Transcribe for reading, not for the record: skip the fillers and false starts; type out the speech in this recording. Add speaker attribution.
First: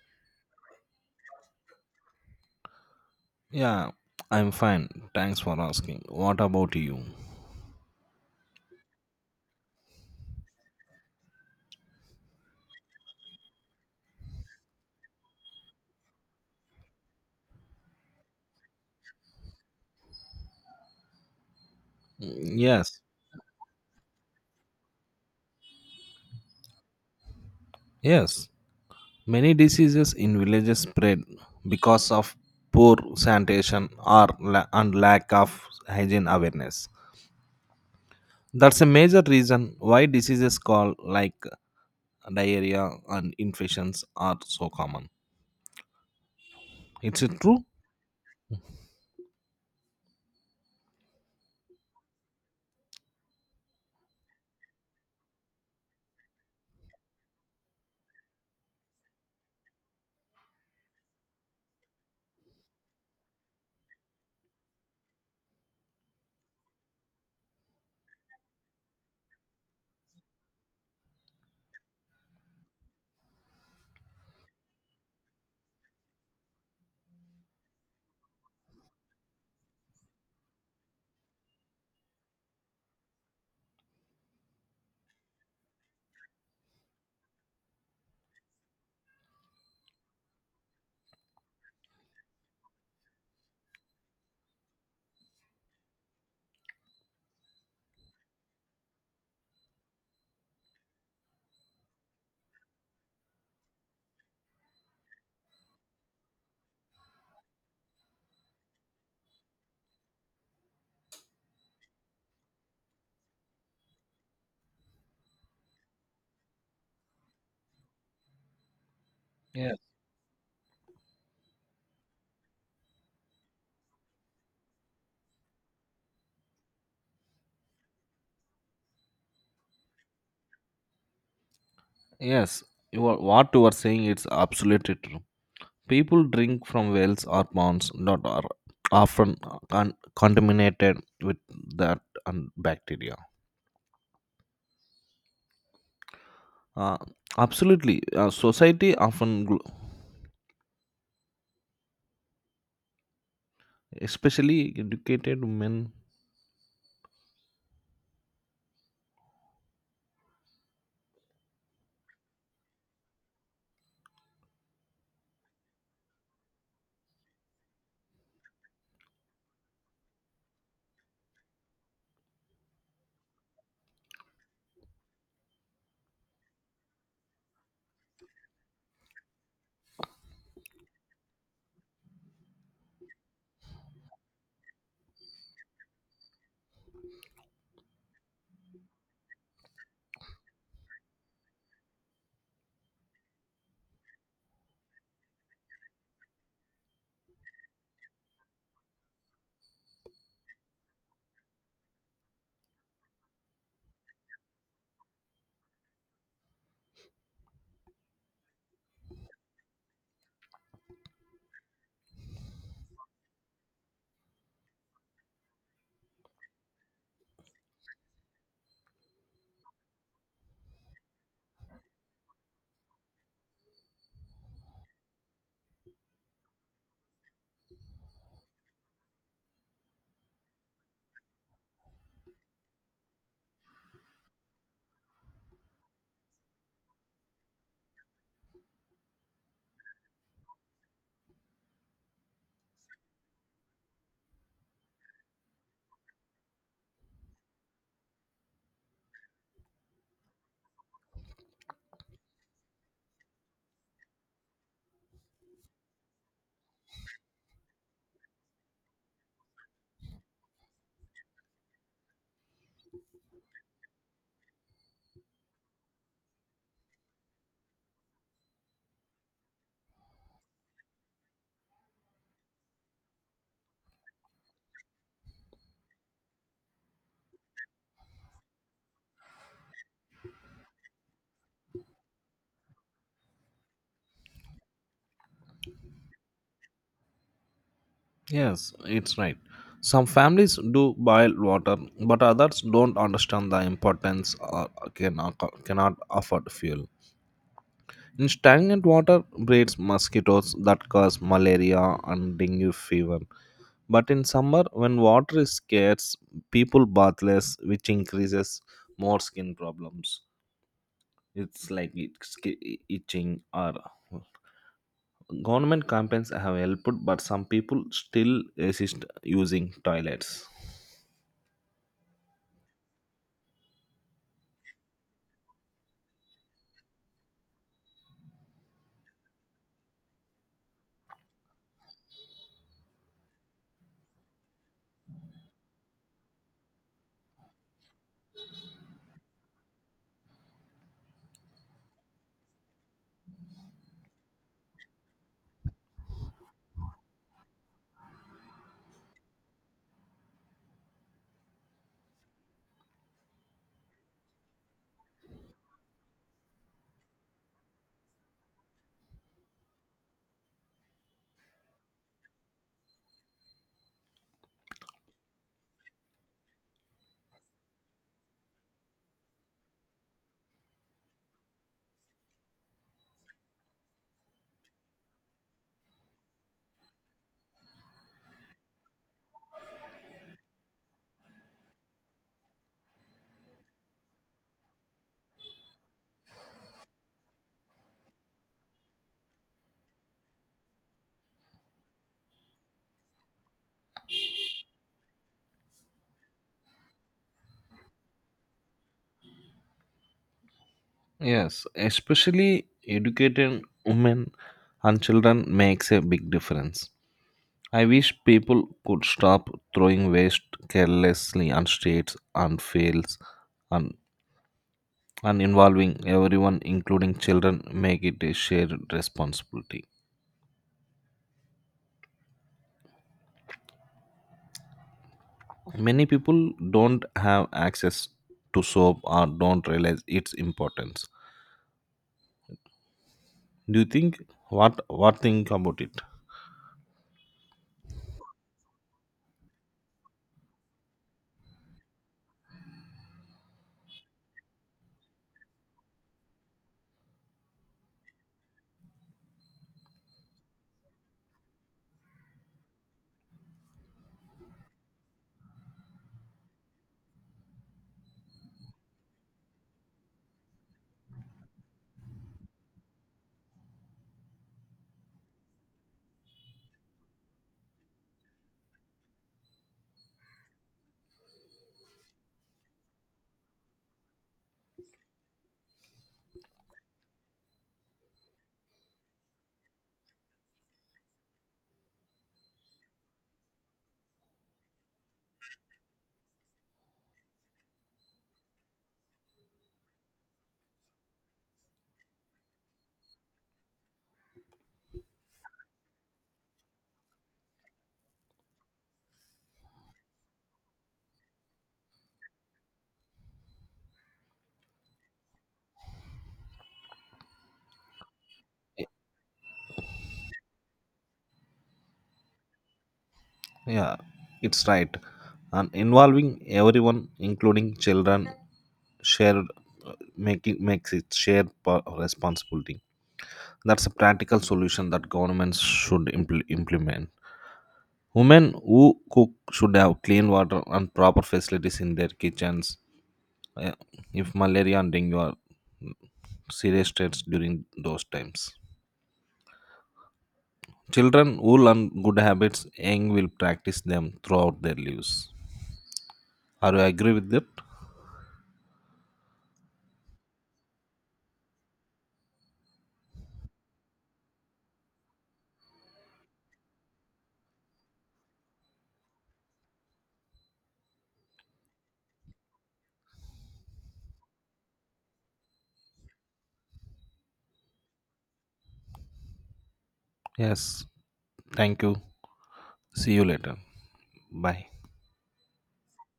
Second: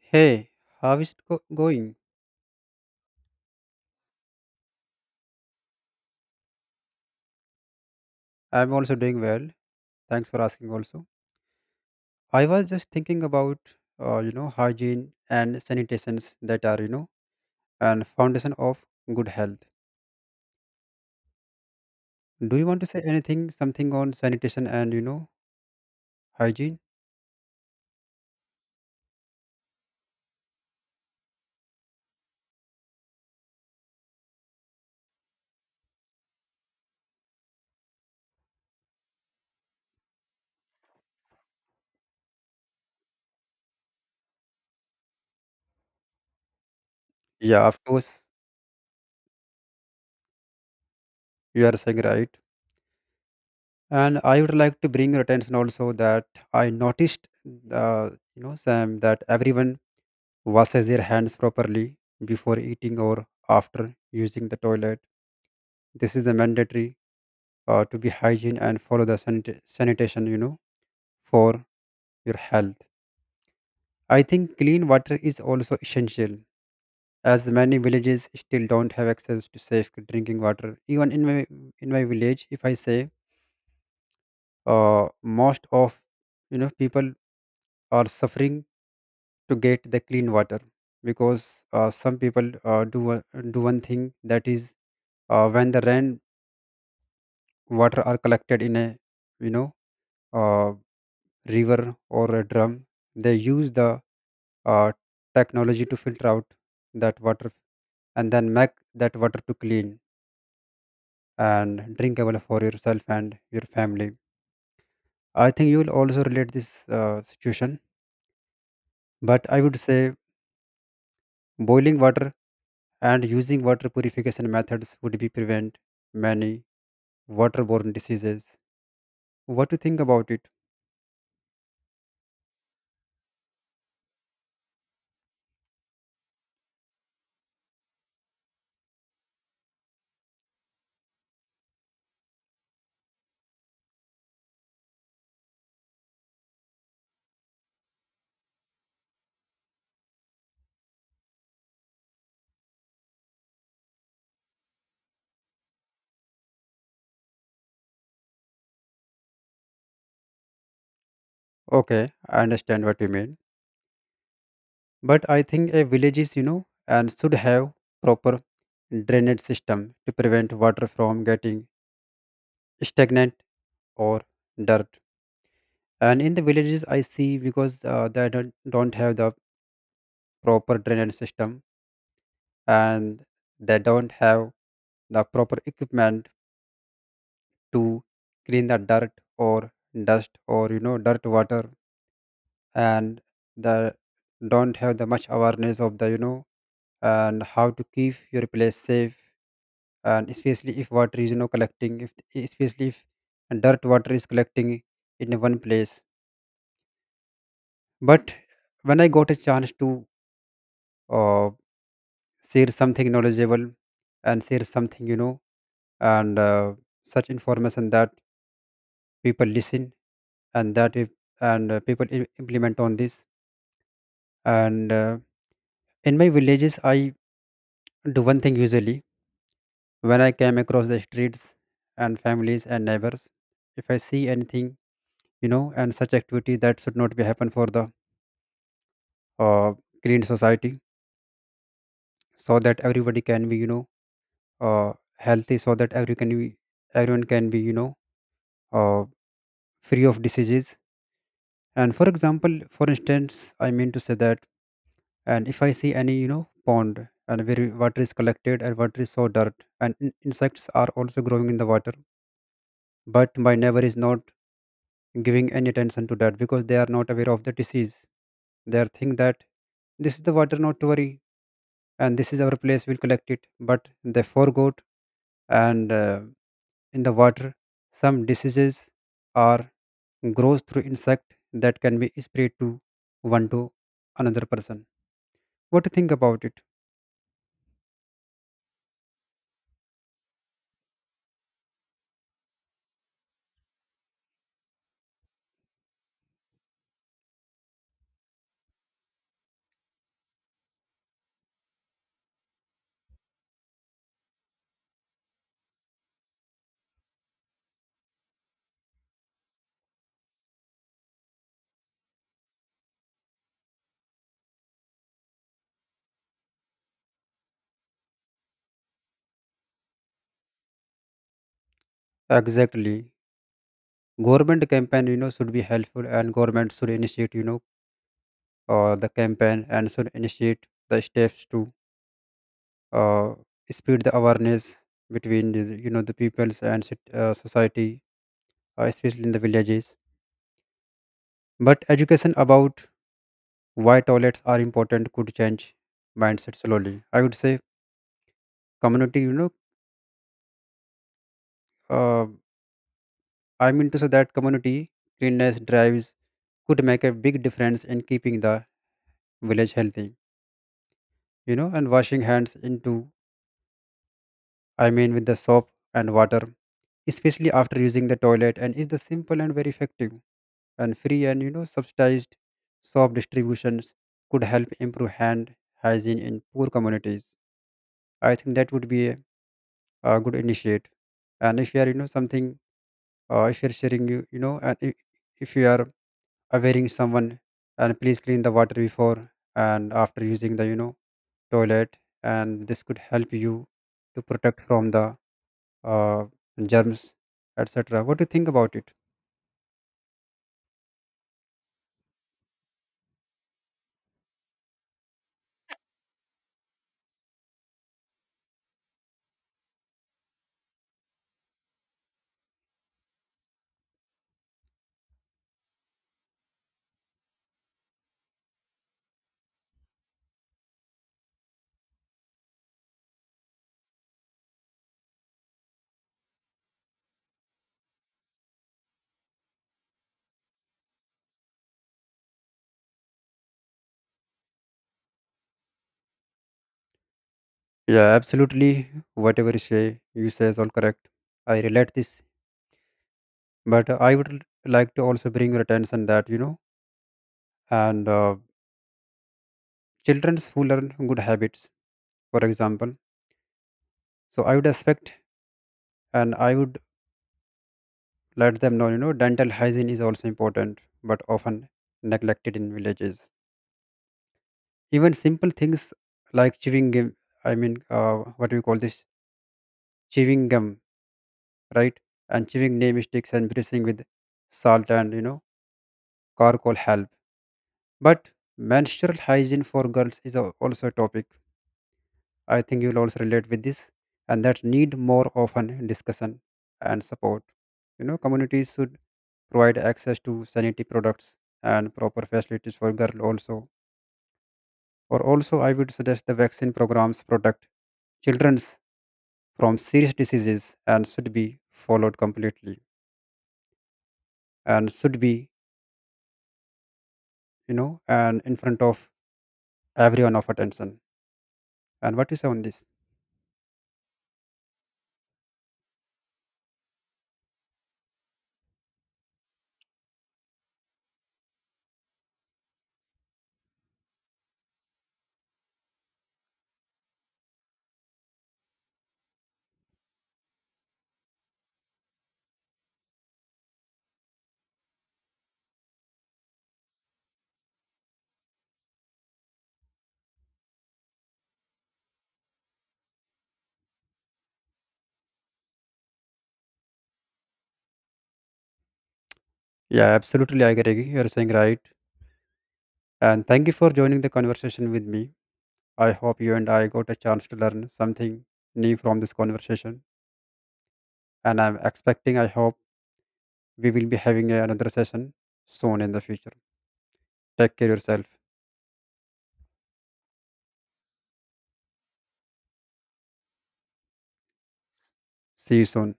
Speaker 1: Hey, how is going?
Speaker 2: Yeah, I'm fine. Thanks for asking. What about you?
Speaker 1: I'm also doing well. Thanks for asking also. I was just thinking about hygiene and sanitations that are and foundation of good health. Do
Speaker 2: Mm,
Speaker 1: you want to
Speaker 2: Yes,
Speaker 1: say anything something on sanitation and hygiene?
Speaker 2: yes. Many diseases in villages spread because of poor sanitation and lack of hygiene awareness. That's a major reason why diseases called like diarrhea and infections are so common. It's true?
Speaker 1: Yeah, of course you are saying right. And I would like to bring your attention also that I noticed uh, Sam that everyone washes their hands properly before eating or after using the toilet. This is the mandatory to be hygiene and follow the sanitation, for your health. I think clean water is also essential as many villages still don't have access to safe drinking water. Even in my village, if I say, most of people are suffering to get the clean water because some people do one thing that is, when the rain water are collected in a you know uh, river or a drum. They use the uh, technology to filter out that water and then make that water to clean and drinkable for yourself and your family. I think you will also relate this situation, but I
Speaker 2: Yes.
Speaker 1: would say boiling water and using water purification methods would be prevent many waterborne diseases. What do you think about it?
Speaker 2: Yes. What you are saying, it's absolutely true. People drink from wells or ponds that are often contaminated with that and bacteria. Uh, absolutely, society often, especially educated men.
Speaker 1: Okay, I understand what you mean. But I think a villages and should have proper drainage system to prevent water from getting stagnant or dirt. And in the villages I see because they don't have the proper drainage system, and they don't have the proper equipment to clean the dirt or dust or dirt water, and they don't have the much awareness of the, and how to keep your place safe, and especially if water is collecting, if especially if dirt water is collecting in one place. But when I got a chance to, uh, share something knowledgeable and share something, you know and such information that people listen, and that if and people implement on this. And In my villages I do one thing usually, when I came across the streets and families and neighbors, if I see anything, and such activities that should not be happen for the uh, clean society, so that everybody can be uh, healthy, so that everyone can be, uh, free of diseases. And for example, for instance, I mean to say that, and if I see any pond and where water is collected and water is so dirt, and insects are also growing in the water, but my neighbor is not giving any attention to that because they are not aware of the disease. They are think that this is the water not to worry, and this is our place we'll collect it, but they forgot. And In the water some diseases are grows through insect, that can be spread to one to another person. What do you think about it?
Speaker 2: Yes, it's right. Some families do boil water, but others don't understand the importance or can, cannot afford fuel. In stagnant water breeds mosquitoes that cause malaria and dengue fever. But in summer, when water is scarce, people bath less, which increases more skin problems. It's like itching. Or government campaigns have helped, but some people still resist using toilets.
Speaker 1: Exactly. Government campaign, should be helpful and government should initiate, the campaign, and should initiate the steps to uh, spread the awareness between the, you know the peoples and society, especially in the villages. But education about why toilets are important could change mindset slowly. I would say community, uh, I mean to say that community cleanness drives could make a big difference in keeping the village healthy, you know, and washing hands into, I mean, with the soap and water, especially after using the toilet, and is the simple and very effective and free, and, you know, subsidized soap distributions could help improve hand hygiene in poor communities. I think that would be good initiate. And if you are, you know, something, if you're sharing, you know, and if you are awareing someone, and please clean the water before and after using the toilet, and this could help you to protect from the uh, germs, etc. What do you think about it?
Speaker 2: Yes, especially educated women and children makes a big difference. I wish people could stop throwing waste carelessly on streets and fields and, and involving everyone, including children, make it a shared responsibility. Many people don't have access to soap or don't realize its importance. Do you think, what think about it?
Speaker 1: Yeah, absolutely, whatever you say, is all correct. I relate this. But I would like to also bring your attention that, you know and children who learn good habits, for example. So I would expect, and I would let them know, you know, dental hygiene is also important, but often neglected in villages. Even simple things like chewing gum, I mean, what do you call this? Chewing gum, right? And chewing name sticks and brushing with salt and, you know, charcoal help. But menstrual hygiene for girls is also a topic. I think you'll also relate with this, and that need more often discussion and support. You know, communities should provide access to sanitary products and proper facilities for girls also. Or also, I would suggest the vaccine programs protect children from serious diseases and should be followed completely, and should be, you know, and in front of everyone of attention. And what you say on this?
Speaker 2: Yeah, it's right. And involving everyone, including children, shared making makes it shared responsibility. That's a practical solution that governments should implement. Women who cook should have clean water and proper facilities in their kitchens. Uh, if malaria and dengue are serious threats during those times, children who learn good habits young will practice them throughout their lives. Are you agree with that?
Speaker 1: Yeah, absolutely, I agree. You're saying right. And thank you for joining the conversation with me. I hope you and I got a chance to learn something new from this conversation. And I'm expecting, I hope, we will be having another session soon in the future. Take care yourself.
Speaker 2: Yes, thank you. See you later. Bye.
Speaker 1: See you soon.